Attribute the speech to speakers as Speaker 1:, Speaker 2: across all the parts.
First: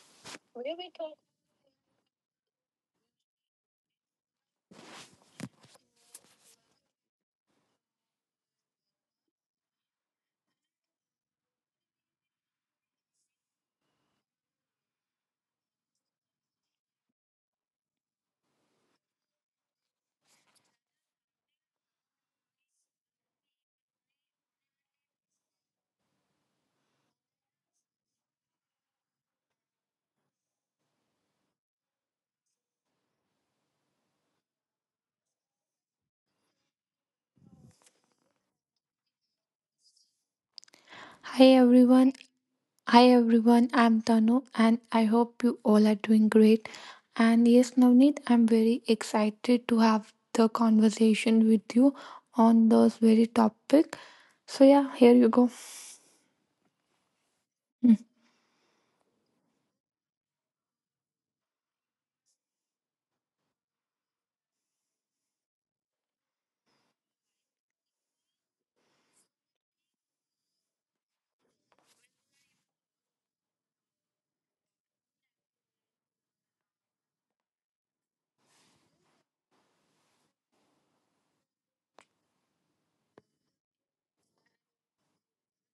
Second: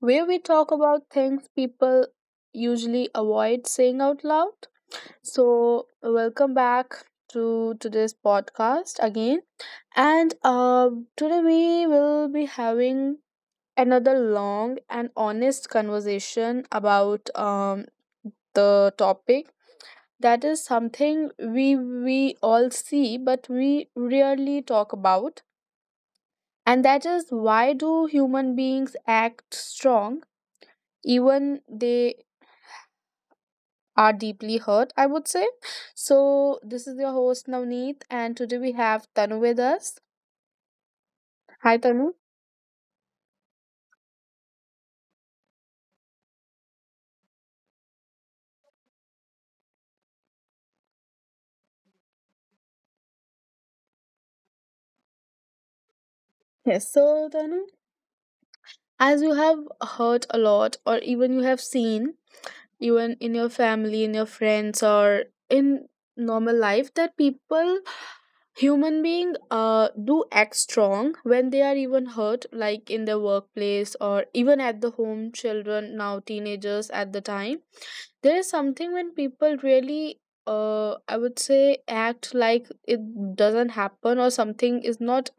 Speaker 1: where we talk about things people usually avoid saying out loud. So, welcome back to today's podcast again. And Today we will be having another long and honest conversation about the topic that is something we all see but we rarely talk about, and that is, why do human beings act strong even they are deeply hurt, I would say. So this is your host, Navneet, and today we have Tanu with us.
Speaker 2: Hi
Speaker 1: Hi,
Speaker 2: everyone.
Speaker 1: Tanu.
Speaker 2: Hi everyone. I'm Tanu and I hope you all are doing great. And yes, Navneet, I'm very excited to have the conversation with you on this very topic. So yeah, here you go.
Speaker 1: Yes, so
Speaker 2: Mm.
Speaker 1: Tanu, as you have heard a lot, or even you have seen, even in your family, in your friends, or in normal life, that people, human being, do act strong when they are even hurt, like in their workplace or even at the home, children, now teenagers. At the time, there is something when people really, I would say, act like it doesn't happen, or something is not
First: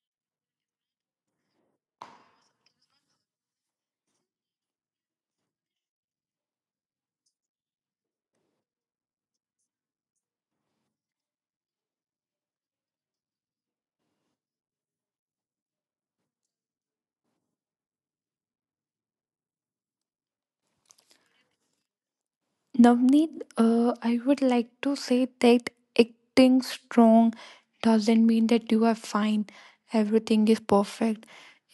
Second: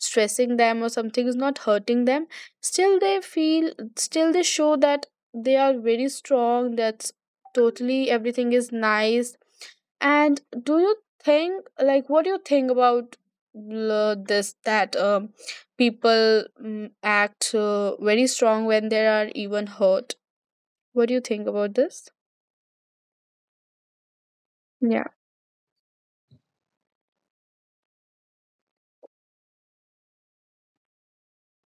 Speaker 1: stressing them, or something is not hurting them. Still, they feel, still, they show that they are very strong, that's totally, everything is nice. And do you think, like, what do you think about this, that people act very strong when they are even hurt? What do you think about this?
Speaker 2: Navneet, I would like to
Speaker 1: Yeah.
Speaker 2: say that acting strong doesn't mean that you are fine. Everything is perfect.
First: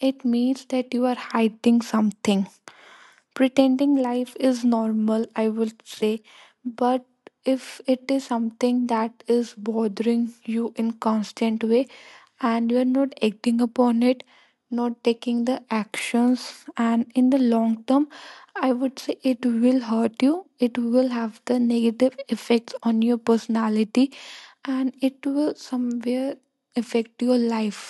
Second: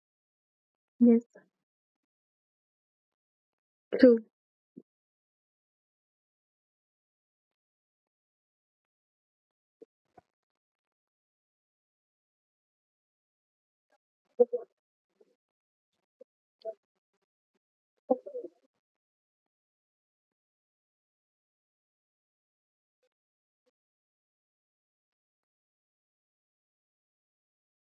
Speaker 2: It means that you are
Speaker 1: Yes,
Speaker 2: hiding something, pretending
Speaker 1: true.
Speaker 2: life is normal, I would say. But if it is something that is bothering you in constant way and you are not acting upon it, not taking the actions, and in the long term, I would say it will hurt you, it will have the negative effects on your personality, and it will somewhere affect your life,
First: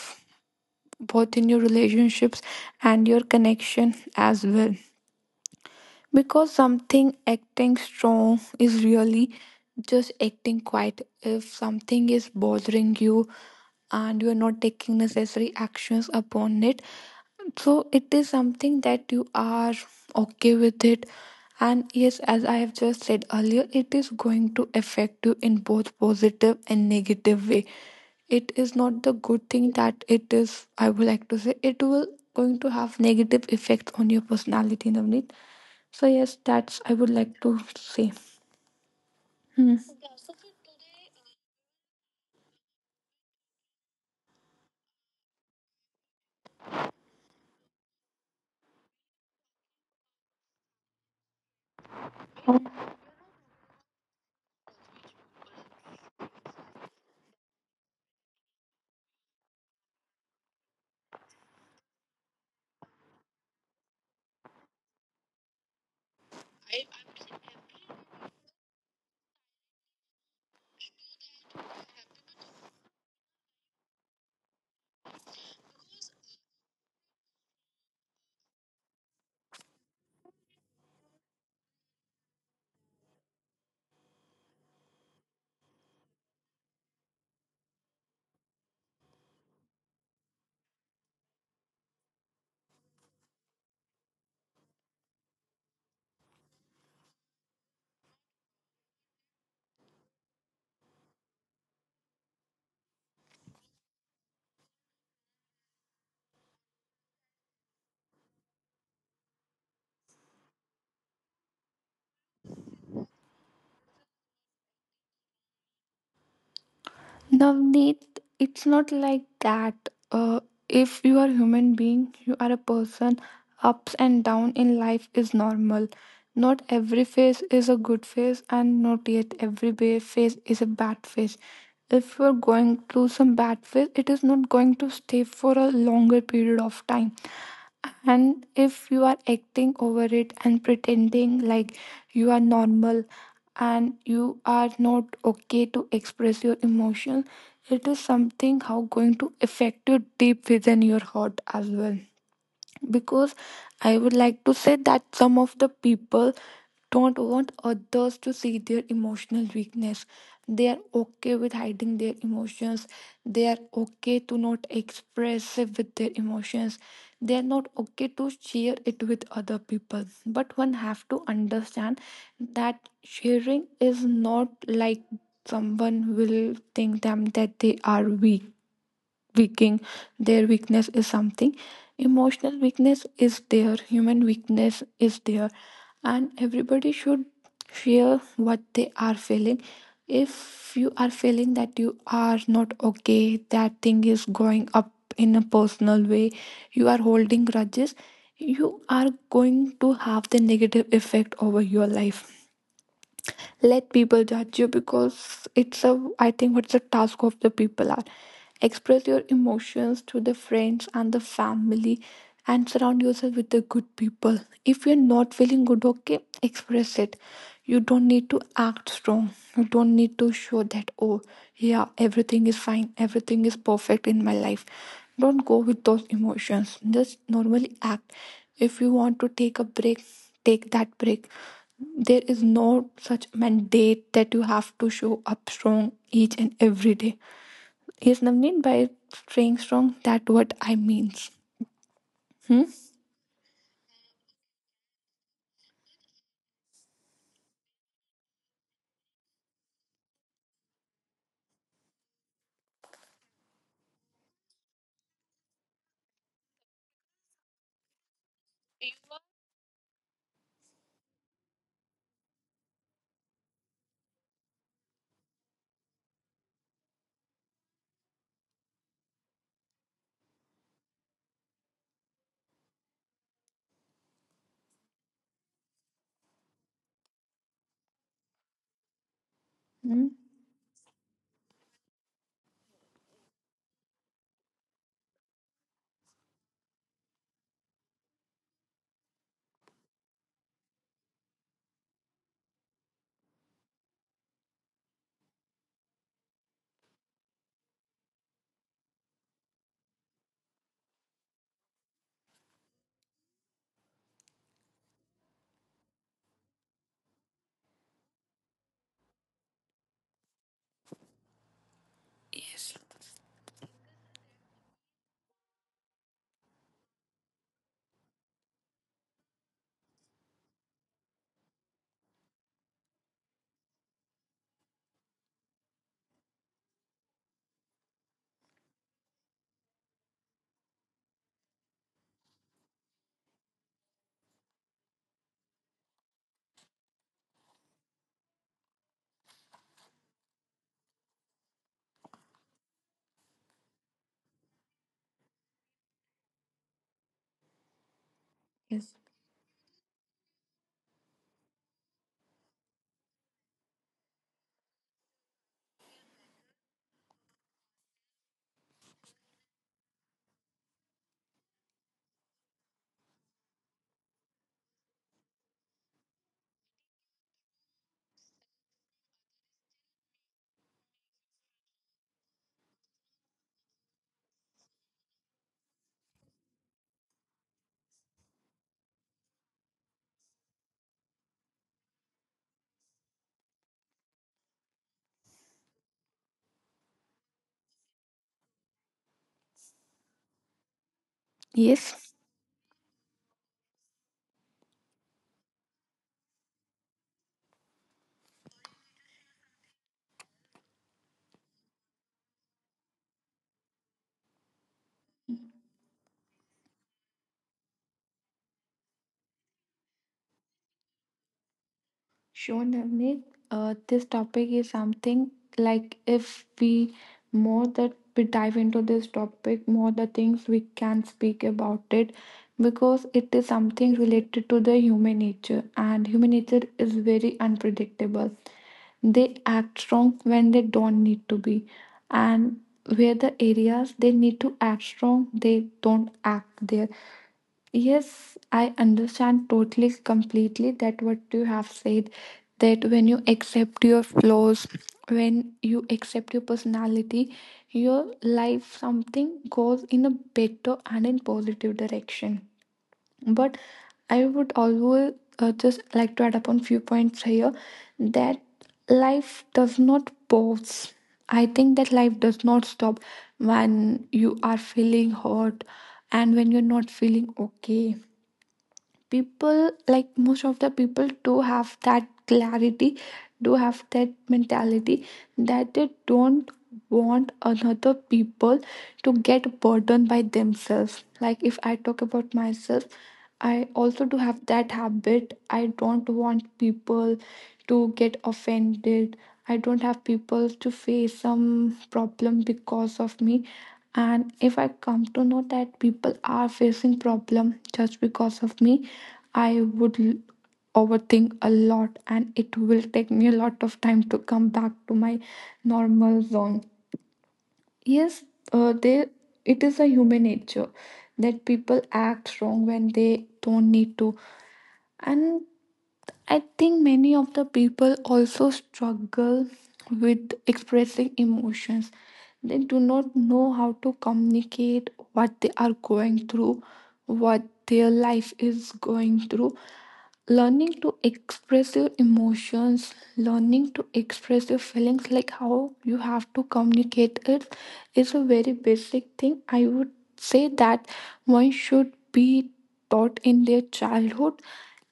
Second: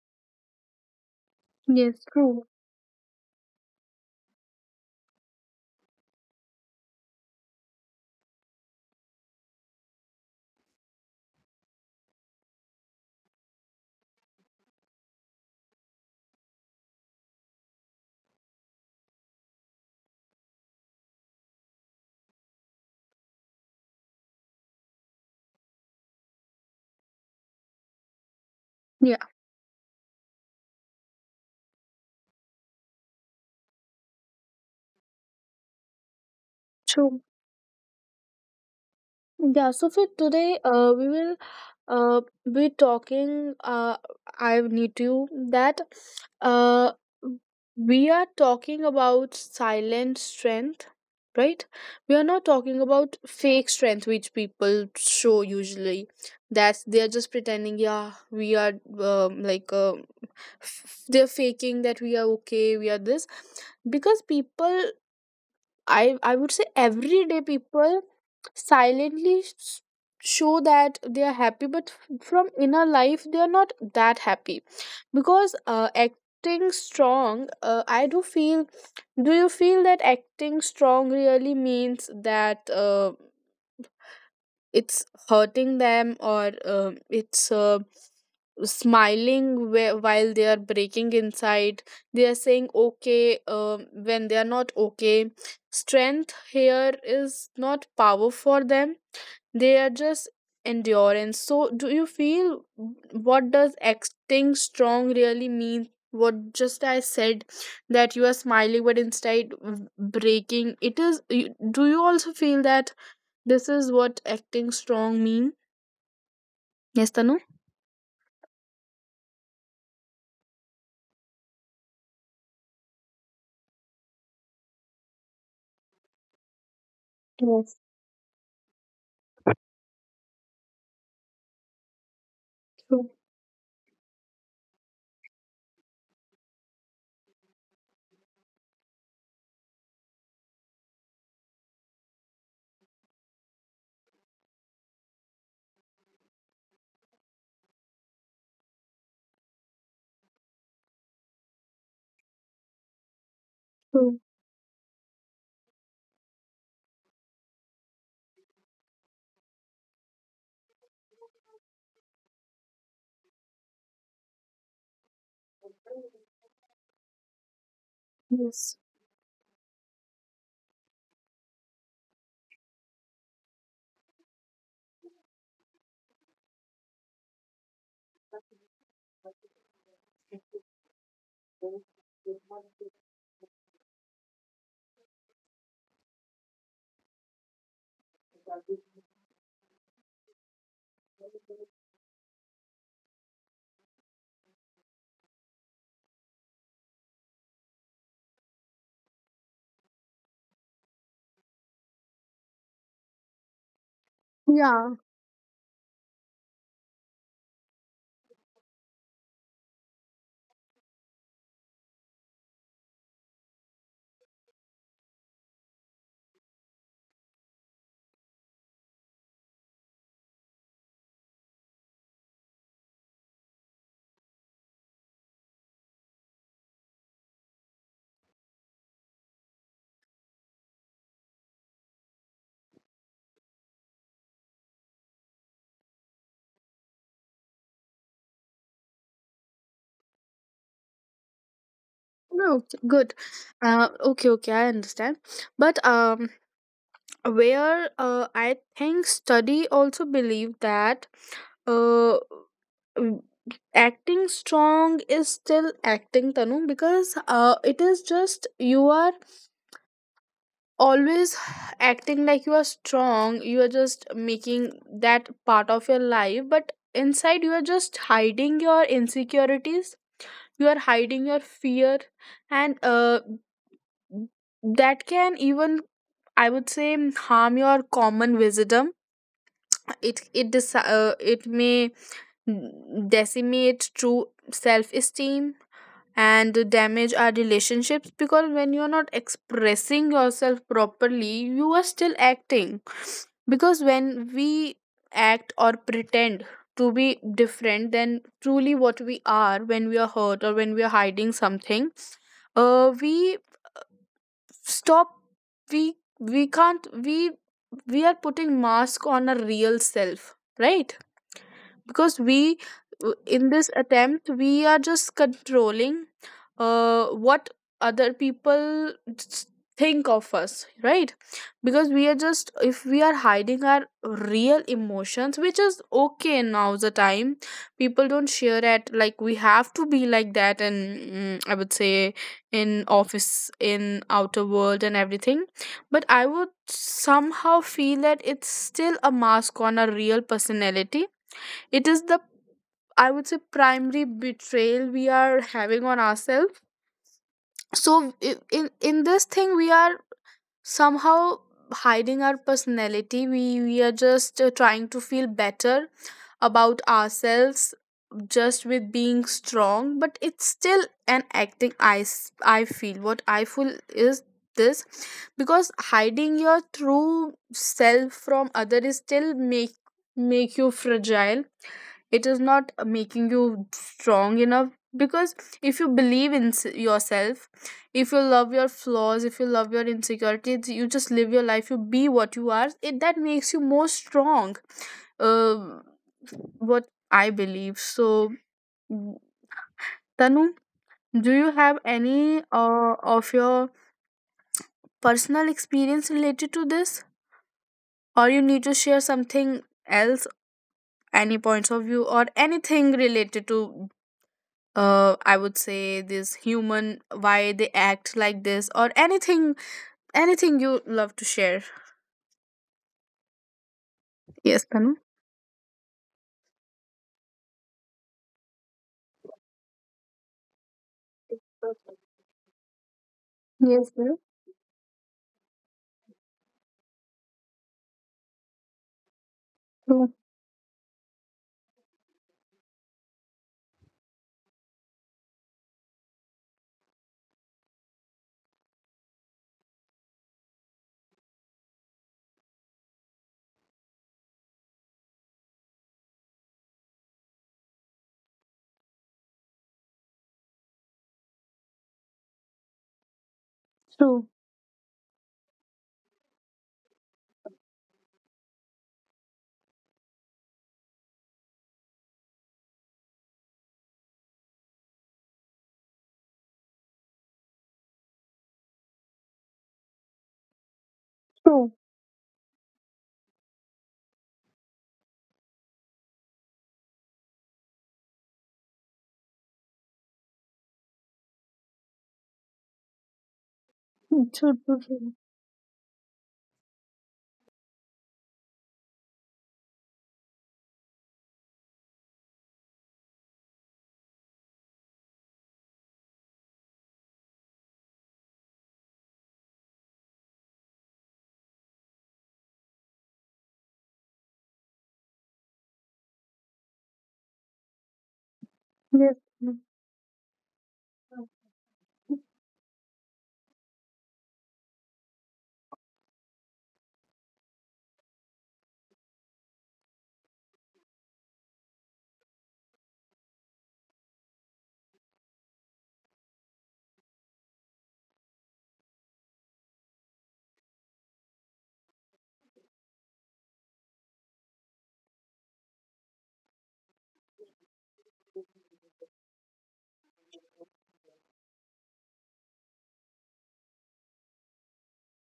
Speaker 2: both in your
Speaker 1: Yes,
Speaker 2: relationships
Speaker 1: true.
Speaker 2: and your connection as well. Because something acting strong is really just acting quiet. If something is bothering you and you are not taking necessary actions upon it, so it is something that you are okay with it. And yes, as I have just said earlier, it is going to affect you in both positive and negative way. It is not the
Speaker 1: Yeah,
Speaker 2: good thing that it is, I would like to say, it will going to have negative effect on your personality, Navneet. So yes, that's I would
Speaker 1: true.
Speaker 2: like to say. Hmm.
Speaker 1: Yeah, so for today, we will uh, be talking. I need to that uh, we are talking about silent strength, right? We are not talking about fake strength, which people show usually. That's they're just pretending. Yeah, we are like they're faking that we are okay, we are this, because people, I would say, everyday people silently show that they are happy, but from inner life they are not that happy. Because acting strong, I do feel, do you feel that acting strong really means that, it's hurting them, or um, it's smiling while they are breaking inside, they are saying okay when they are not okay, strength here is not power for them, they are just endurance. So do you feel, what does acting strong really mean? What just I said, that you are smiling but instead breaking, it is, do you also feel that this is what acting strong mean. Yes, Tanu?
Speaker 2: Navneet, it's not like that. Uh, if you are a human being, you are a person. Ups and down in life is normal. Not every phase is
Speaker 1: Yes,
Speaker 2: a good phase, and not yet every phase is a bad phase. If you are going
Speaker 1: true,
Speaker 2: through some bad phase, it is not going to stay for a longer period of time. And if you are acting over it and pretending like you are normal and you are not okay to express your emotion, it is something how going to affect you deep within your heart as well. Because I
Speaker 1: true.
Speaker 2: would like to say that some of the people don't want others to see their emotional weakness. They are okay with hiding their emotions. They are okay to not expressive with their emotions. They are not okay to
Speaker 1: Yes.
Speaker 2: share it with other people. But one have to understand that sharing is not like someone will think them that they are weak, weaking, their weakness is something, emotional weakness is there, human weakness is there, and everybody should share what they are feeling. If you are feeling that you are not okay, that thing is going up in a personal way, you are holding grudges, you are going to have the negative effect over your life. Let people judge you,
Speaker 1: Yeah.
Speaker 2: because it's a, I think what's the task of the people are, express your emotions to the friends and the family and surround yourself with the good people. If you're not feeling good, okay, express it. You don't need to act strong. You don't need to show that, oh yeah, everything is fine, everything is perfect in my life. Don't go with those emotions, just normally act. If you want to take a break, take that break. There is no such mandate that you have to show up strong each and every day. Yes, Navneen, by staying strong, that what I means.
Speaker 1: No, okay,
Speaker 2: Hmm?
Speaker 1: good. Okay, okay, I understand. But where I think study also believe that, uh, w- acting strong is still acting, Tanu, because it is just, you are always acting like you are strong, you are just making that part of your life, but inside you are just hiding your insecurities, you are hiding your fear. And that can even, I would say, harm your common wisdom. it
Speaker 2: Hmm?
Speaker 1: it deci- it may decimate true self esteem and damage our relationships, because when you're not expressing yourself properly you are still acting. Because when we act or pretend to be different than truly what we are, when we are hurt or when we are hiding something, we stop, we we can't we are putting mask on a real self, right? Because in this attempt we are just controlling what other people think of us, right? Because we are just, if we are hiding our real emotions, which is okay, now the time people don't share it, like, we have to be like that. And I would say, in office, in outer world and everything, but I would somehow feel that it's still a mask on a real personality. It is the, I would say, primary betrayal we are having on ourselves. So,
Speaker 2: Yes.
Speaker 1: in this thing we are somehow hiding our personality, we are just trying to feel better about ourselves, just with being strong, but it's still an acting. I feel, what I feel is this, because hiding your true self from other is still make, make you fragile, it is not making you strong enough. Because if you believe in yourself, if you love your flaws, if you love your insecurities, you just live your life, you be what you are, it that makes you more strong, uh, what I believe. So mm, Tanu, do you have
Speaker 2: Yes.
Speaker 1: any of your personal experience related to this, or you need to share something else, any points of view or anything related to, I would say, this human, why they act like this, or anything, anything you love to share?
Speaker 2: Sure, Navneet. This
Speaker 1: Yes,
Speaker 2: topic is
Speaker 1: Tanu?
Speaker 2: something, like if we more that we dive into this topic, more the things we can speak about it, because it is
Speaker 1: Yes, yes.
Speaker 2: something related to the human nature and human nature is very unpredictable. They act
Speaker 1: True.
Speaker 2: strong when they don't need to be, and where the areas they need to act strong, they don't act there. Yes, I understand totally, completely that what you have said, that when you accept your flaws, when you accept your personality, your life something goes in a better and in positive direction. But
Speaker 1: True.
Speaker 2: I would always just like to add upon few points here, that life does not pause. I think that life does not stop when you are feeling hurt and when you're not feeling okay. People, like most of the people,
Speaker 1: True.
Speaker 2: do have that clarity, do have that mentality, that they don't want another people to get burdened by themselves. Like if I talk about myself, I
Speaker 1: True.
Speaker 2: also
Speaker 1: True.
Speaker 2: do have that
Speaker 1: True.
Speaker 2: habit. I don't want people to get offended, I don't have people to face some problem because of me, and if I come to know that people are facing problem just because of me, i would l- overthink a lot and it will take me a lot of time to come back to my normal zone. Yes,
Speaker 1: Yes.
Speaker 2: they,
Speaker 1: Tanu.
Speaker 2: it is a human nature that people act wrong when they don't need to. And I think many of the people also struggle with expressing emotions. They do not know how to communicate what they are going through, what their life is going through. Learning to express your emotions, learning to express your feelings, like how you have to communicate it, is a very basic thing. I would say that one should be taught in their childhood.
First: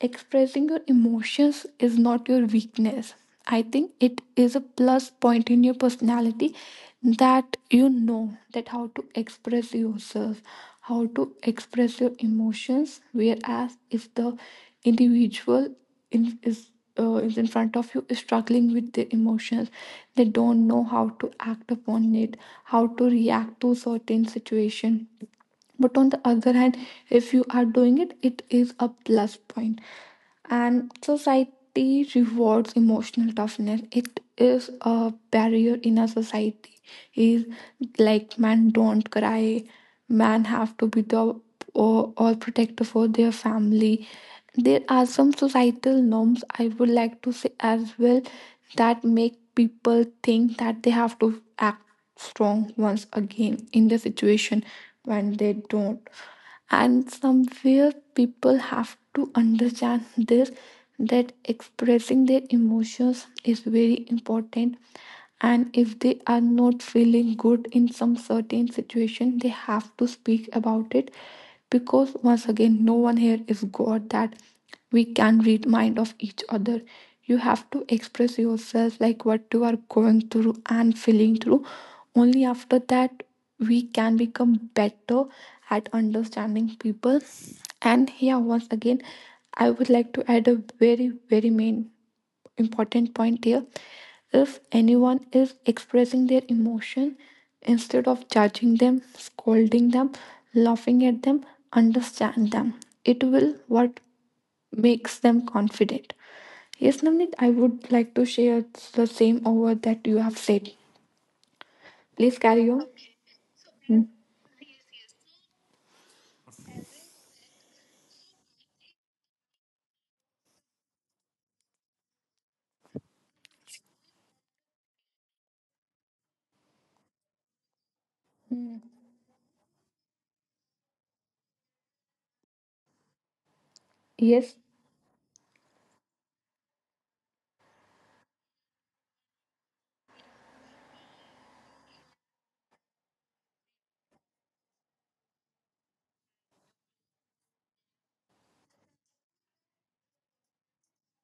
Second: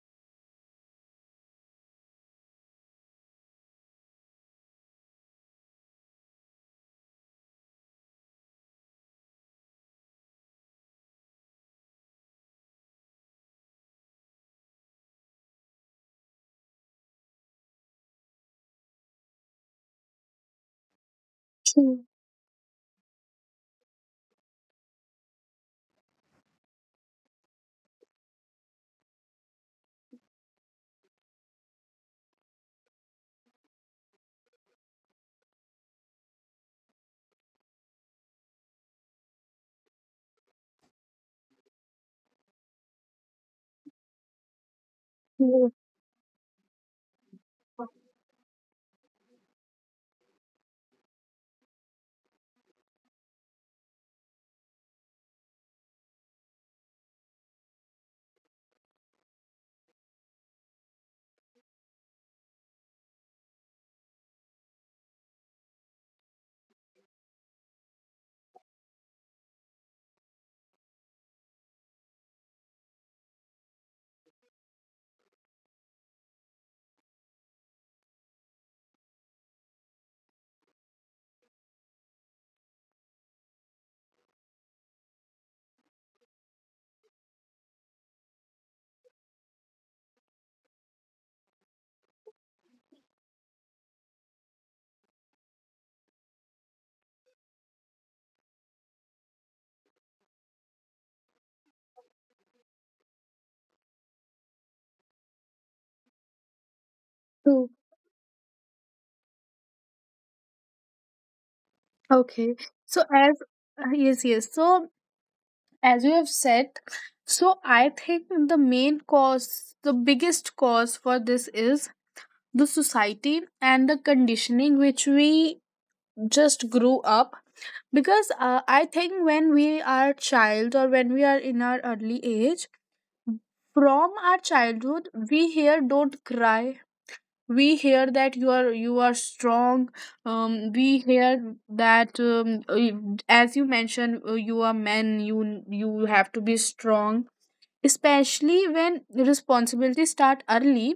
Speaker 2: Expressing your emotions is not your weakness. I think it is a plus point in your personality, that you know that how to express yourself, how to express your emotions. Whereas if the individual in, is in front of you is struggling with their emotions, they don't know how to act
Speaker 1: True.
Speaker 2: upon it, how to react to certain situation. But on the other hand, if you are doing it, it is a plus point. And society rewards emotional toughness, it is a barrier in a society, is like men don't cry. Men have to be the or protector for their family. There are some
Speaker 1: Yes.
Speaker 2: societal norms, I would like to say as well, that make people think that they have to act strong once again in the situation when they don't. And somewhere people have to understand this, that expressing their emotions is very important, and if they are not feeling good in some certain situation, they have to speak about it. Because once again, no one here is god, that we can read mind of each other. You have to express yourself, like what you are going through and feeling through. Only after that we can become better at understanding people. And here, once again, I would like to add a very, very main important point here. If anyone is expressing their emotion, instead of judging them, scolding them, laughing at them, understand them. It will what makes them confident. Yes, Namnit, I
Speaker 1: True.
Speaker 2: would like to share the same over that you have said. Please
Speaker 1: Okay.
Speaker 2: carry on.
Speaker 1: So as yes, yes. So as you have said, so I think the main cause, the biggest cause for this is the society and the conditioning which we just grew up. Because
Speaker 2: Mhm.
Speaker 1: I think when we are child or when we are in our early age, from our
Speaker 2: Yes,
Speaker 1: childhood we hear, don't cry, we hear that you are, you are strong, we hear that as you mentioned, you are men, you have to be strong, especially when responsibilities start early,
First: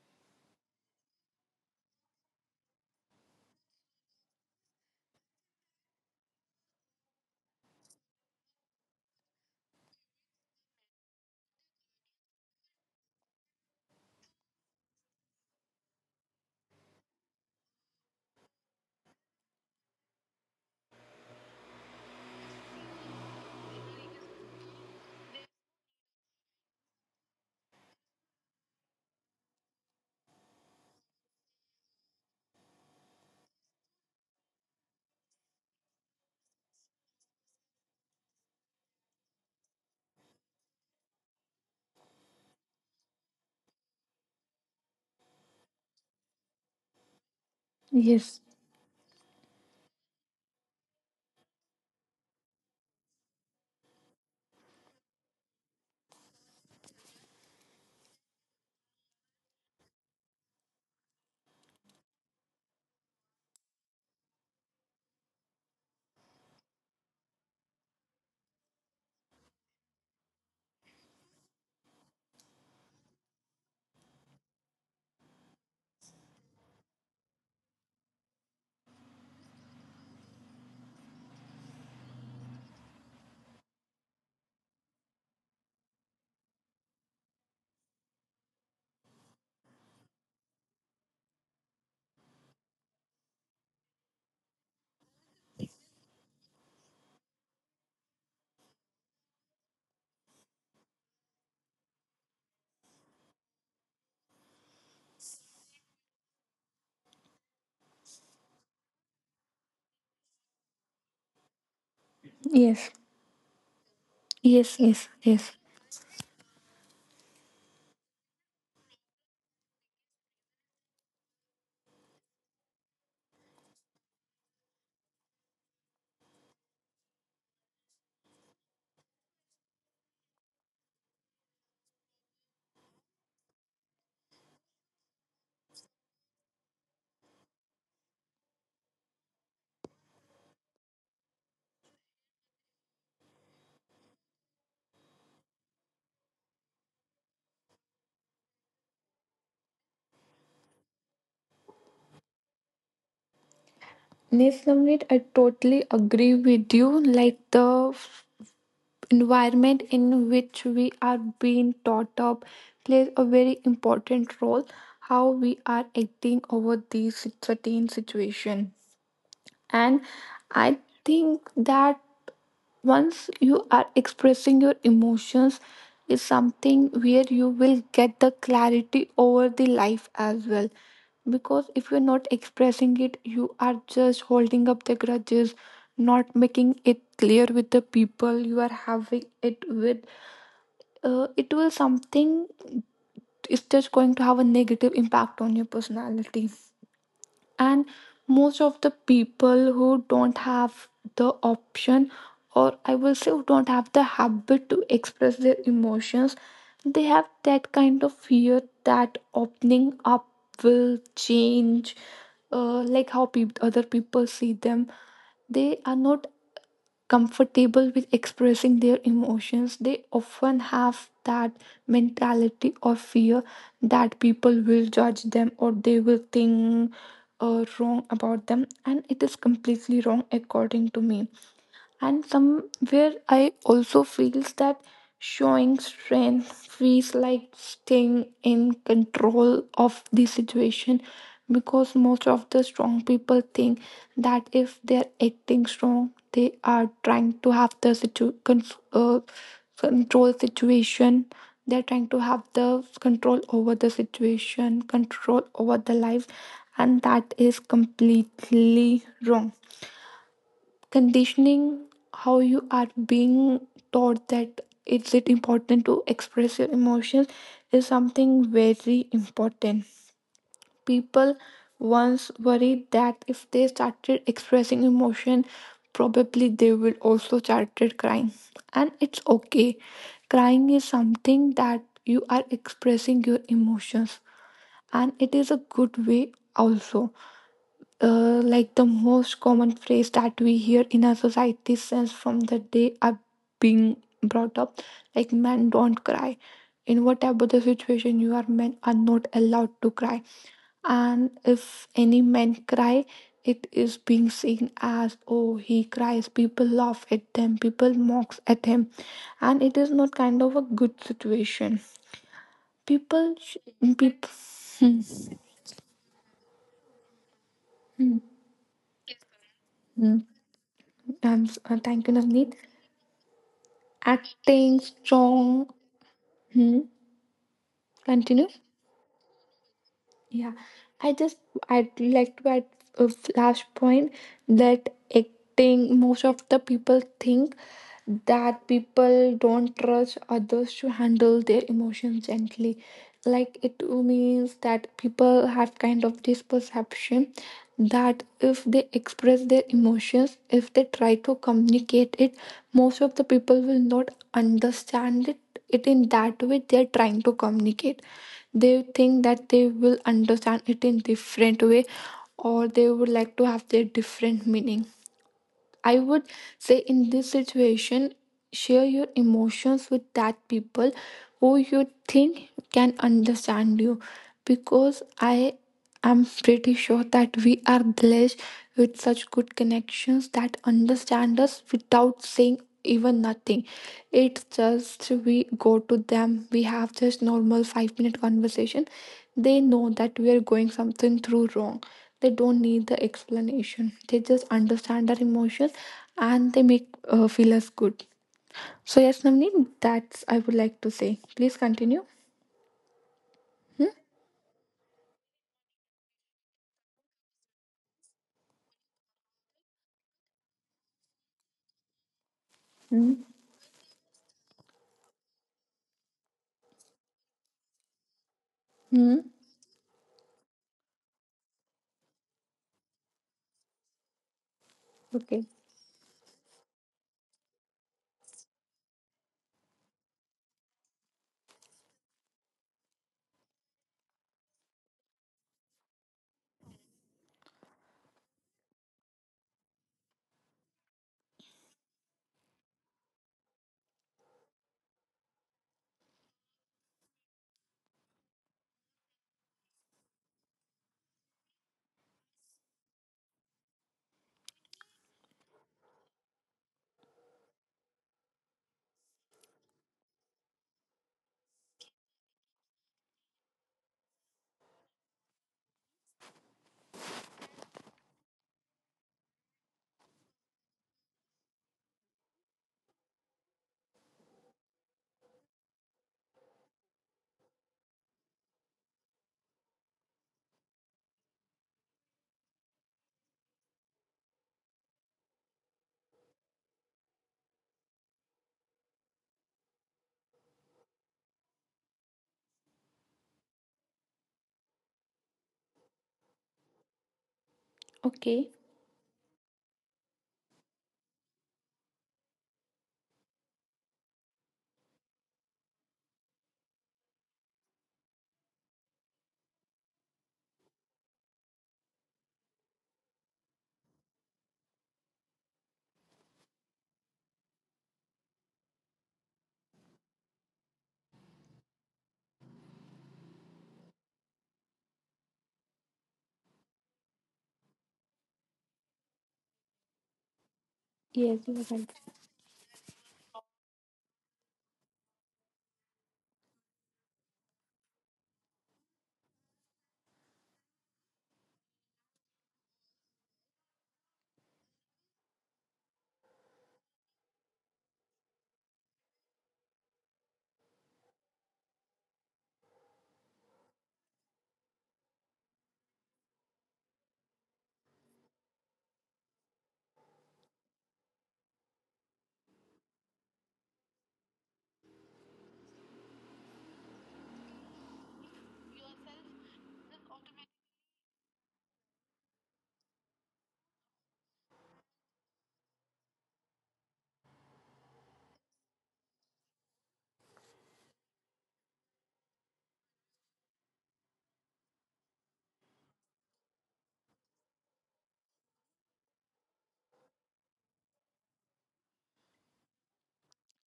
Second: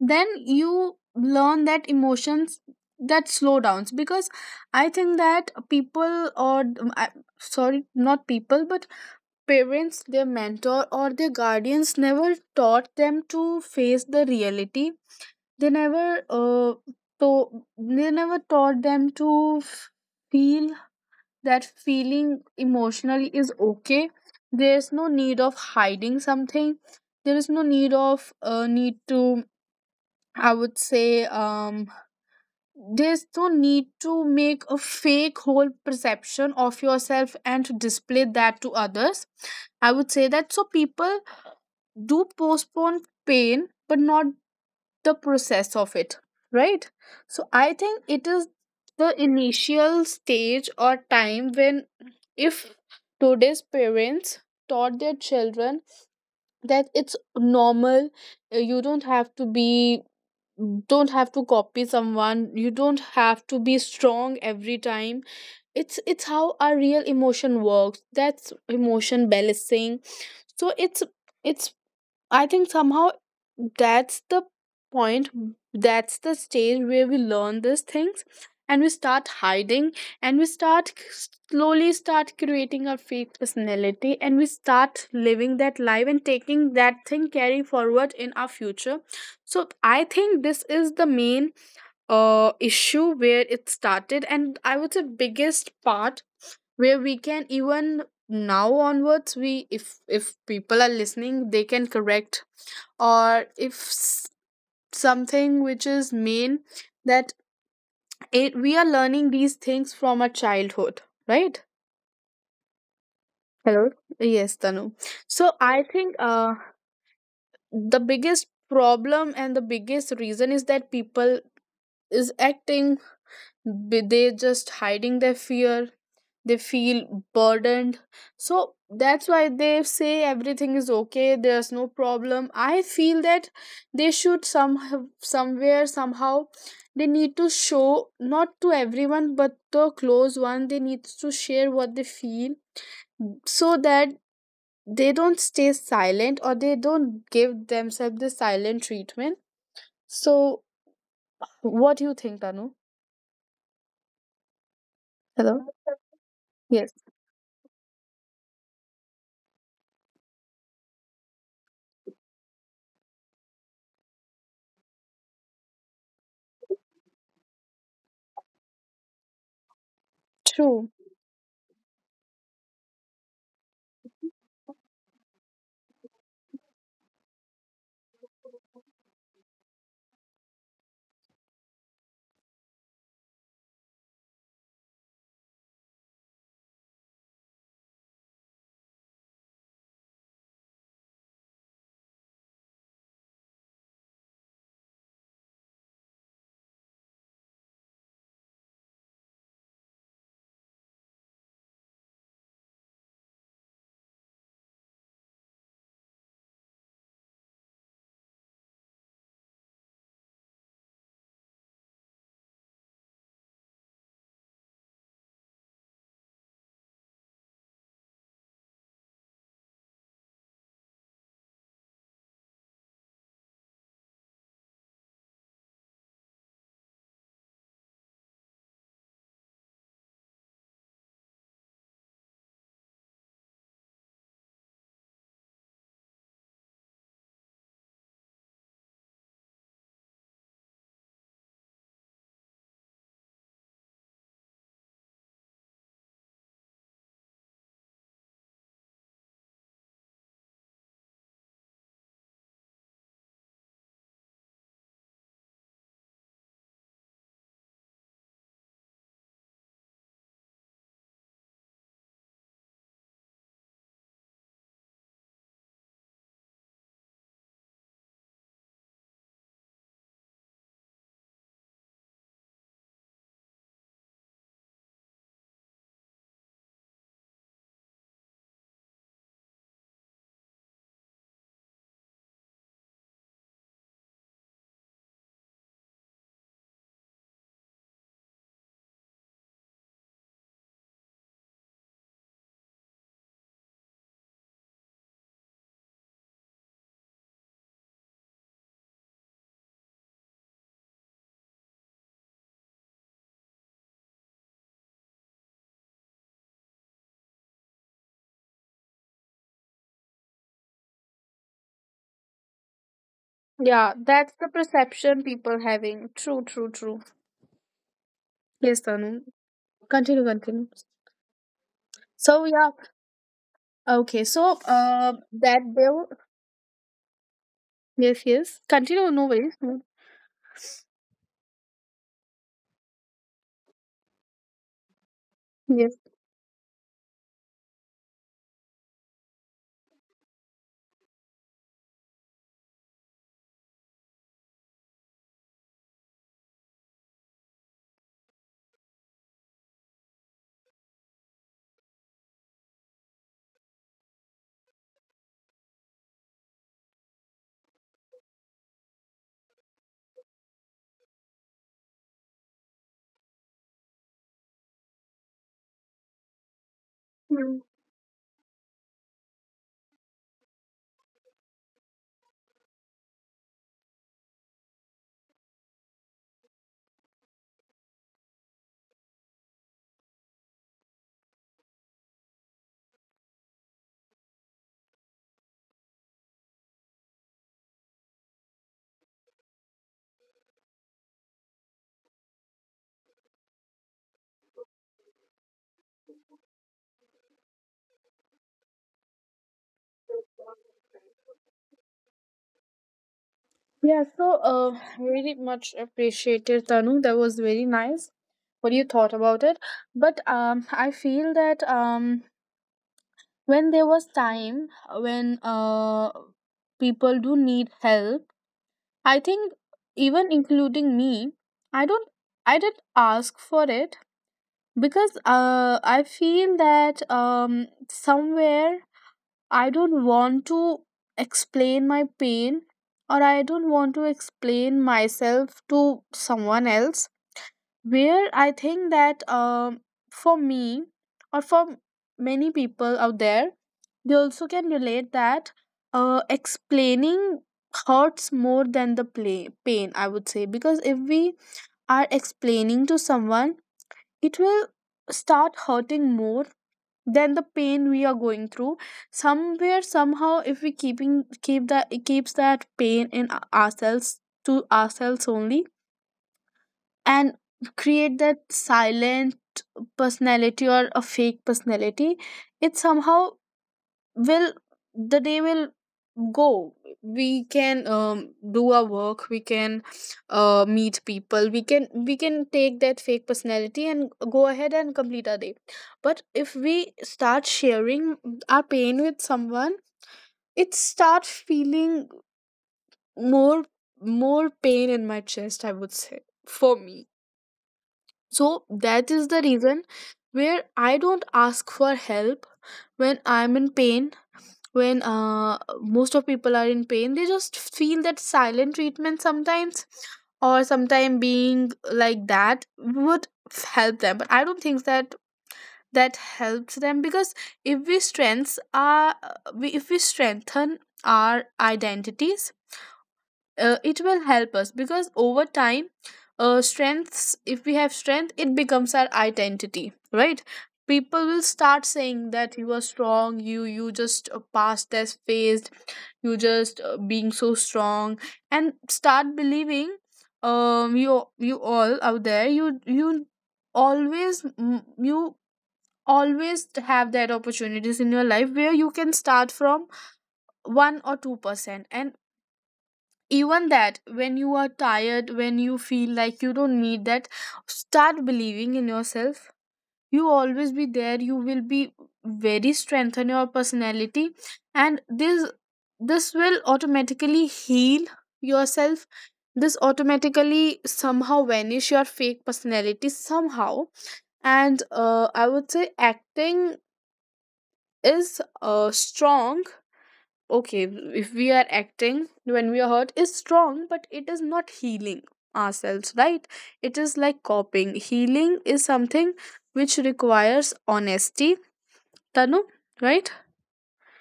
Speaker 1: then you learn that emotions, that slow downs. Because I think that people, or sorry, not people, but parents, their mentor or their guardians never taught them to face the reality. They never to they never taught them to feel, that feeling emotionally is okay, there's no need of hiding something, there is no need of need to I would say there's no need to make a fake whole perception of yourself and to display that to others. I would say that so people do postpone pain, but not the process of it, right? So I think it is
Speaker 2: yes,
Speaker 1: the initial stage or time when, if today's parents taught their children that it's normal, you don't have to be, don't have to copy someone, you don't have to be strong every time, it's how our real emotion works, that's emotion balancing. So it's, I think somehow that's the point, that's the stage where we learn these things, and we start hiding, and we start slowly start creating our fake personality, and we start living that life and taking that thing carry forward in our future. So I think this is the main issue where it started, and I would say biggest part where we can even now onwards, we, if people are listening, they can correct, or if something which is mean, that it, we are learning these things from our childhood, right?
Speaker 2: yes,
Speaker 1: Hello. Yes, Tanu.
Speaker 2: yes,
Speaker 1: So
Speaker 2: yes,
Speaker 1: I
Speaker 2: yes.
Speaker 1: think the biggest problem and the biggest reason is that people is acting, they just hiding their fear, they feel burdened, so that's why they say everything is okay, there's no problem. I feel that they should some, somewhere somehow, they need to show, not to everyone but the close one, they need to share what they feel, so that they don't stay silent or they don't give themselves the silent treatment. So what do you think, Tanu?
Speaker 2: Yes, Namrit, I
Speaker 1: Hello.
Speaker 2: totally agree with
Speaker 1: Yes.
Speaker 2: you. Like the environment in which we are being taught up plays a very important role. How we are acting over these certain situation. And I
Speaker 1: True.
Speaker 2: think that once you are expressing your emotions is something where you will get the clarity over the life as well. Because if you're not expressing it, you are just holding up the grudges, not making it clear with the people you are having it with. It will something is just going to have a negative impact on your personality. And most of the people who don't have the option, or I will say who don't have the habit to express their emotions, they have that kind of fear that opening up will change, like how peop other people see them. They are not comfortable with expressing their emotions, they often have that mentality of fear that people will judge them or they will think wrong about them, and it is completely wrong according to me. And somewhere I also feels that showing strength feels like staying in control of the situation, because most of the strong people think that if they're acting strong, they are trying to have the uh, control situation, they're trying to have the control over the situation, control over the life. And that is completely wrong. Conditioning, how you are being taught, that is it important to express your emotions, is something very important. People once worried that if they started expressing emotion, probably they will also started crying. And it's okay, crying is something that you are expressing your emotions, and it is a good way also. Like the most common phrase that we hear in our society since from the day are being brought up, like men don't cry, in whatever the situation you are, men are not allowed to cry. And if any men cry, it is being seen as, oh he cries, people laugh at them, people mocks at him, and it is not kind of a good situation. people sh-
Speaker 1: Yeah, that's the
Speaker 2: People
Speaker 1: perception people having. True, true, true.
Speaker 2: Hmm. Hmm.
Speaker 1: Yes, Tanu. Continue,
Speaker 2: Hmm.
Speaker 1: continue.
Speaker 2: And thank
Speaker 1: So
Speaker 2: you,
Speaker 1: yeah,
Speaker 2: Navneet.
Speaker 1: okay. So
Speaker 2: Acting
Speaker 1: that
Speaker 2: strong.
Speaker 1: bill.
Speaker 2: Hmm.
Speaker 1: Yes, yes.
Speaker 2: Continue.
Speaker 1: Continue. No worries. No.
Speaker 2: Yeah, I just I'd like to add a flash point, that
Speaker 1: Yes.
Speaker 2: acting most of the people think that people don't trust others to handle their emotions gently. Like it means that people have kind of this perception that if they express their emotions, if they try to communicate it, most of the people will not understand it in that way they are trying to communicate. They think that they will understand it in different way, or they would like to have their different meaning. I would say,
Speaker 1: Mm.
Speaker 2: in this situation, share your emotions with that people who you think can understand you, because I am pretty sure that we are blessed with such good connections that understand us without saying even nothing. It's just we go to them, we have this normal 5-minute conversation. They know that we are going something through wrong. They don't need the explanation. They just understand our emotions, and they make feel us good. So yes, Navneen, that's I would like to say. Please continue.
Speaker 1: Yeah. So
Speaker 2: Hmm?
Speaker 1: very much appreciated, Tanu. That was very nice, what you thought about it. But I feel that when there
Speaker 2: Hmm.
Speaker 1: was time when people do need help, I think,
Speaker 2: Hmm?
Speaker 1: even including me, I don't. I did ask for it because
Speaker 2: Okay.
Speaker 1: I feel that somewhere I don't want to explain my pain, or I don't want to explain myself to someone else, where I think that for me or for many people out there, they also can relate that explaining hurts more than the pain, I would say, because if we are explaining to someone, it will start hurting more than the pain we are going through. Somewhere somehow, if we keep that, it keeps that pain in ourselves, to ourselves only, and create that silent personality or a fake personality. It somehow will, the day will go. We can do our work, we can meet people, we can take that fake personality and go ahead and complete our day. But if we start sharing our pain with someone, it start feeling more, more pain in my chest, I would say, for me. So that
Speaker 2: Okay.
Speaker 1: is the reason where I don't ask for help when I'm in pain. When most of people are in pain, they just feel that silent treatment sometimes, or sometime being like that would help them. But I don't think that that helps them, because if we strengths are we if we strengthen our identities, it will help us, because over time, strengths, if we have strength, it becomes our identity, right? People will start
Speaker 2: Yes, you
Speaker 1: saying
Speaker 2: are right.
Speaker 1: that you are strong, you just passed this phase, you just being so strong, and start believing. You all out there, you always you always have that opportunities in your life where you can start from 1 or 2%, and even that, when you are tired, when you feel like you don't need that, start believing in yourself. You always be there, you will be, very strengthen your personality, and this will automatically heal yourself. This automatically somehow vanish your fake personality somehow. And I would say acting is strong, okay? If we are acting when we are hurt is strong, but it is not healing ourselves, right? It is like coping. Healing is something which requires honesty, Tanu, right?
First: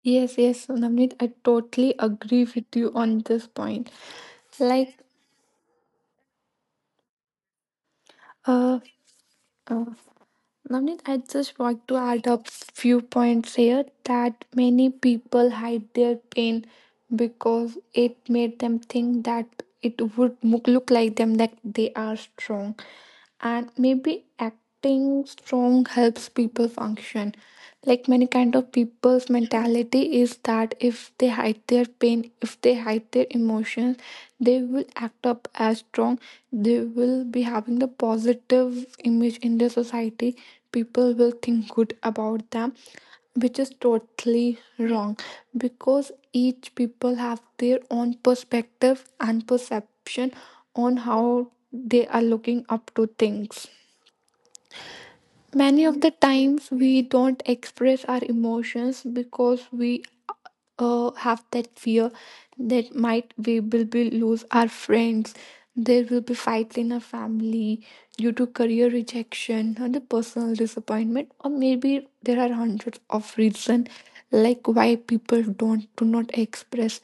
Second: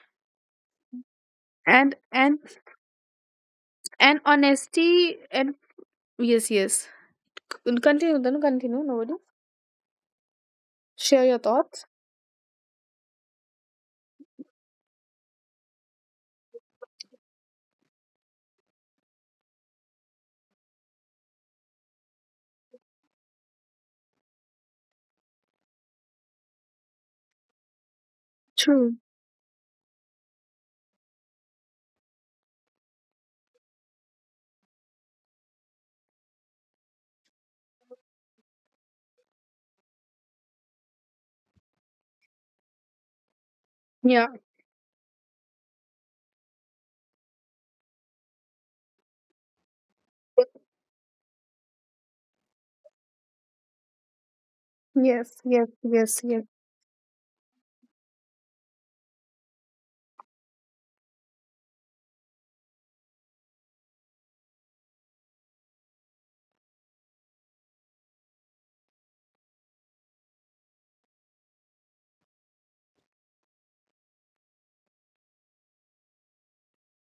Speaker 2: Yes, yes, Navneet, I totally
Speaker 1: And
Speaker 2: agree with you on this point.
Speaker 1: and
Speaker 2: Like,
Speaker 1: honesty and yes, yes, continue Tanu,
Speaker 2: uh,
Speaker 1: continue, nobody,
Speaker 2: uh, Navneet, I
Speaker 1: share your
Speaker 2: just
Speaker 1: thoughts,
Speaker 2: want to add a few points here that many people hide their pain because it made them think that it would look like them that they are strong. And maybe acting strong helps people function. Like many kind of
Speaker 1: true,
Speaker 2: people's mentality is that if they hide their pain, if they hide their emotions, they will act up as strong. They will be having the positive image in their society. People will think good about them, which is
Speaker 1: yeah,
Speaker 2: totally wrong, because each people have their own perspective and perception on how they are looking up to things.
Speaker 1: yes, yes,
Speaker 2: Many of
Speaker 1: yes,
Speaker 2: the
Speaker 1: yes,
Speaker 2: times we don't express our emotions because we have that fear that might we will be lose our friends. There will be fights in our family due to career rejection or the personal disappointment, or maybe there are hundreds of reasons like why people don't do not express.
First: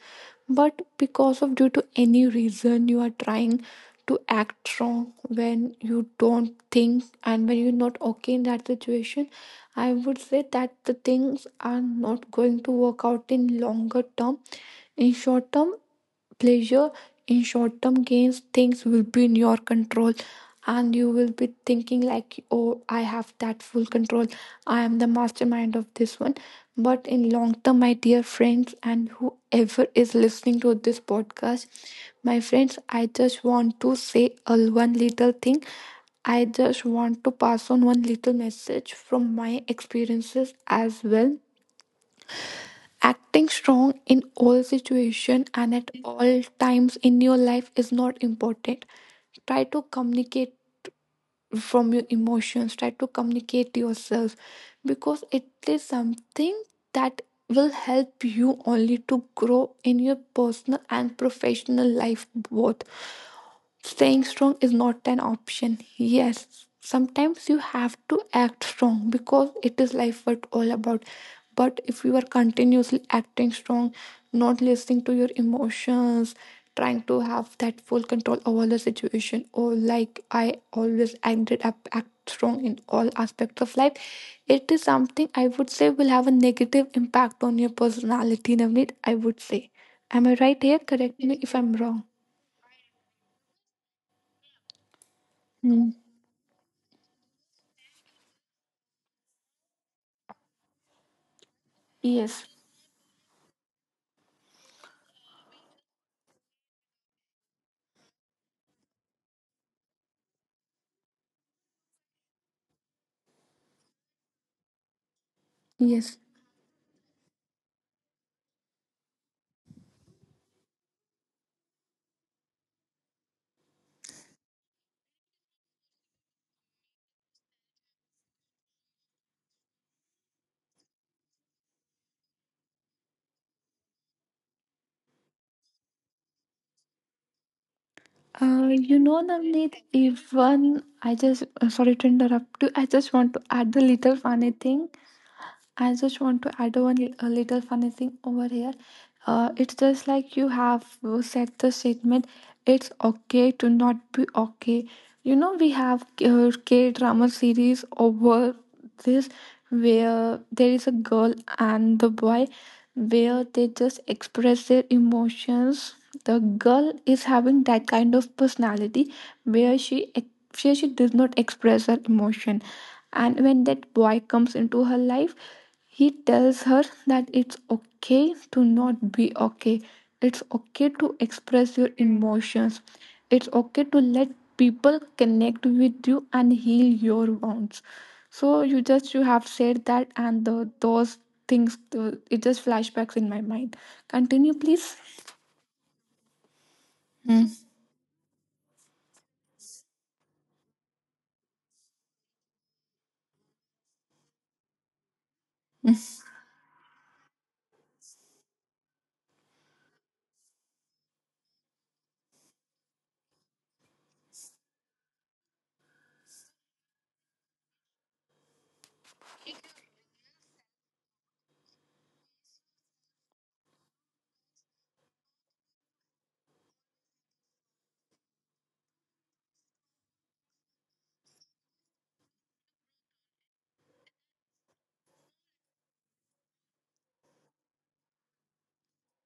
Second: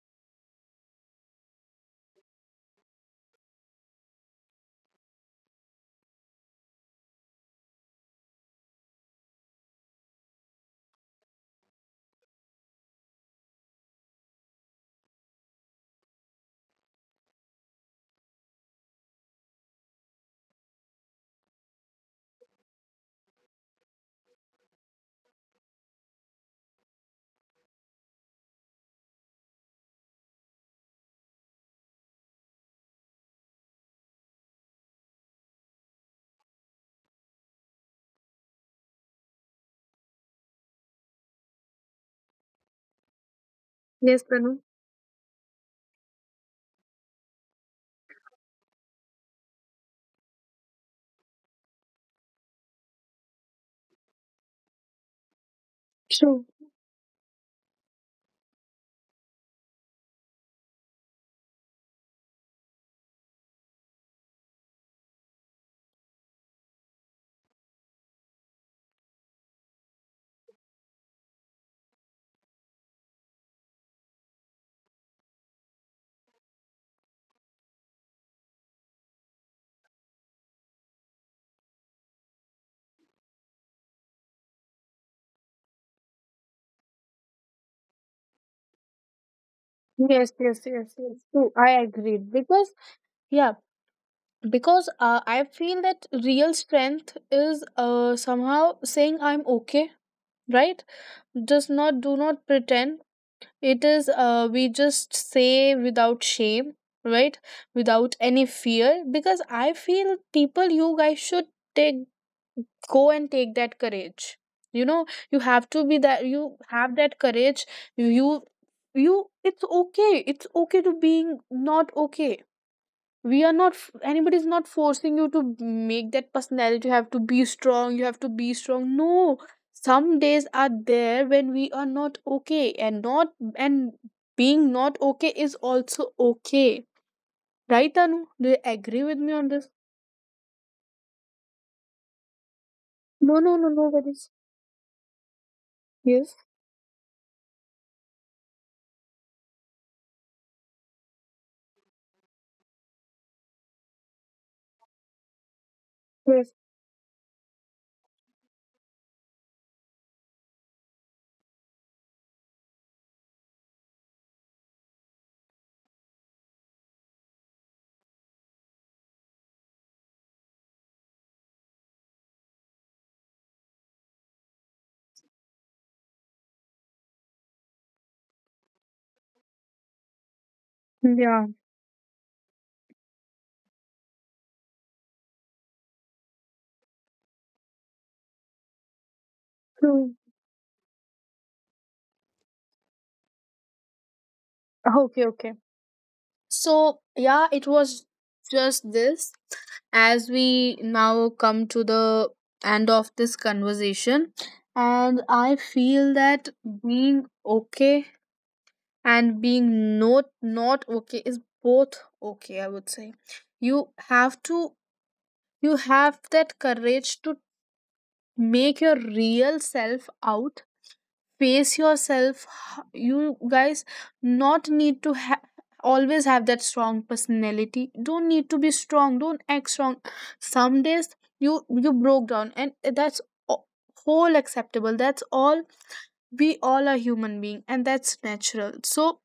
Speaker 2: But because of due to any reason you are trying to act wrong when you don't think and when you're not okay in that situation, I would say that the things are not going to work out in longer term. In short term pleasure, in short term gains, things will be in your control, and you will be thinking like, oh, I have that full control, I am the mastermind of this one. But in long term, my dear friends and whoever is listening to this podcast, my friends, I just want to say a one little thing. I just want to pass on one little message from my experiences as well. Acting strong in
Speaker 1: yes, Tanu,
Speaker 2: all situations and at all times in your life is not important. Try to communicate from your emotions, try to communicate yourself, because it is
Speaker 1: true,
Speaker 2: something that will help you only to grow in your personal and professional life both. Staying strong is not an option. Yes, sometimes you have to act strong because it is life what all about. But if you are continuously acting strong, not listening to your emotions, trying to have that full control over the situation, or like I always ended up act strong in all aspects of life, it is something I would say will have a negative impact on your personality, Navneet. I would say. Am I
Speaker 1: yes,
Speaker 2: right
Speaker 1: yes,
Speaker 2: here?
Speaker 1: yes,
Speaker 2: Correct
Speaker 1: yes,
Speaker 2: me if
Speaker 1: true,
Speaker 2: I'm
Speaker 1: I
Speaker 2: wrong.
Speaker 1: agreed, because yeah, because I
Speaker 2: Hmm.
Speaker 1: feel that real strength is somehow saying I'm okay, right? Just not, do
Speaker 2: Yes.
Speaker 1: not pretend. It is we just say without shame, right? Without any fear, because I feel people, you guys should take, go and take that courage, you know you have to be
Speaker 2: Yes.
Speaker 1: that. You have that courage, you you. It's okay, it's okay to being not okay. We are not anybody's not forcing you to make that personality, you have to be strong, you have to be strong, no. Some days are there when we are not okay, and not, and being not okay is also okay, right? Anu, do you agree with me on this?
Speaker 2: Navneet, even I just sorry to interrupt you. I just want
Speaker 1: No,
Speaker 2: to
Speaker 1: no, no,
Speaker 2: add the
Speaker 1: no, that
Speaker 2: little
Speaker 1: is
Speaker 2: funny thing. I just
Speaker 1: yes,
Speaker 2: want to add a little funny thing over here. It's just like you have said the statement, it's okay to not be okay. You know, we have
Speaker 1: yes,
Speaker 2: K drama series over this, where there is a girl and the boy where they just express their emotions. The girl is having that kind of personality where where she does not express her emotion, and when that boy comes into her life, he tells her that it's okay to not be okay. It's okay to
Speaker 1: yeah,
Speaker 2: express your emotions. It's okay to let people connect with you and heal your wounds. So you have said
Speaker 1: true.
Speaker 2: that, and those things, it just flashbacks in my mind. Continue please.
Speaker 1: Okay, okay. So yeah, it
Speaker 2: Mm.
Speaker 1: was just this. As we now come to the end of this conversation, and I feel
Speaker 2: Mm.
Speaker 1: that being okay and being not not okay is both okay, I would say. You have to, you have that courage to make your real self out, pace yourself. You guys not need to always have that strong personality. Don't need to be strong, don't act strong. Some days you, you broke down, and that's a- whole acceptable, that's all, we all are human being and that's natural. So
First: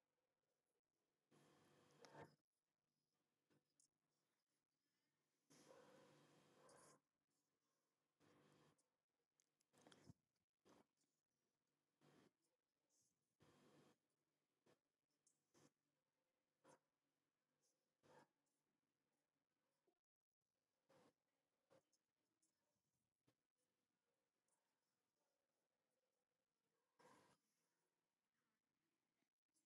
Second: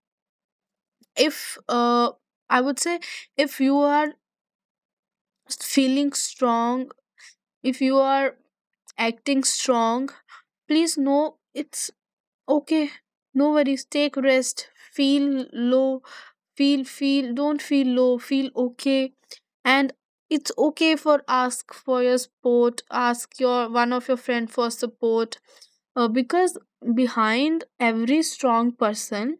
Speaker 1: if uh, I would say, if you are feeling strong, if you are acting strong, please know it's okay. No worries, take rest, feel low, feel, don't feel low, feel okay. And it's okay for ask for your support, ask your one of your friend for support, because behind every strong person,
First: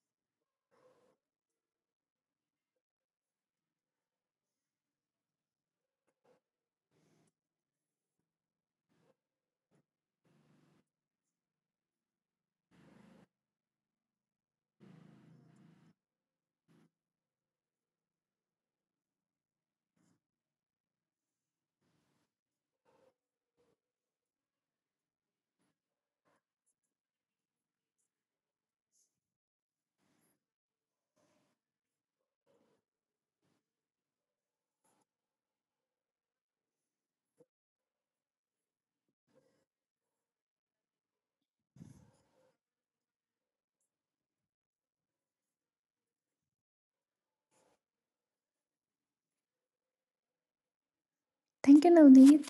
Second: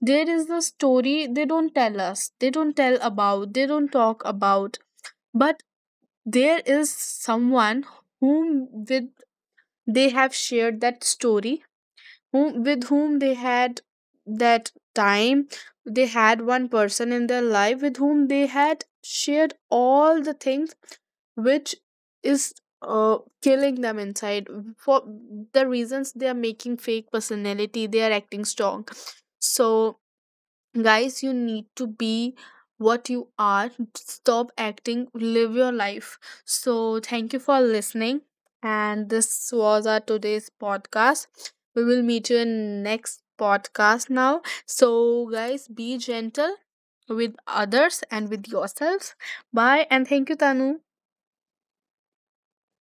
Speaker 1: there is the story, they don't tell us, they don't tell about, they don't talk about. But there is someone whom with they have shared that story, whom, with whom they had that time, they had one person in their life with whom they had shared all the things which is, killing them inside, for the reasons they are making fake personality, they are acting strong. So guys, you need to be what you are, stop acting, live your life. So thank you for listening, and this was our today's podcast. We will meet you in next podcast now. So guys, be gentle with others and with yourselves. Bye, and thank you Tanu.
Speaker 2: Thank you, Navneet.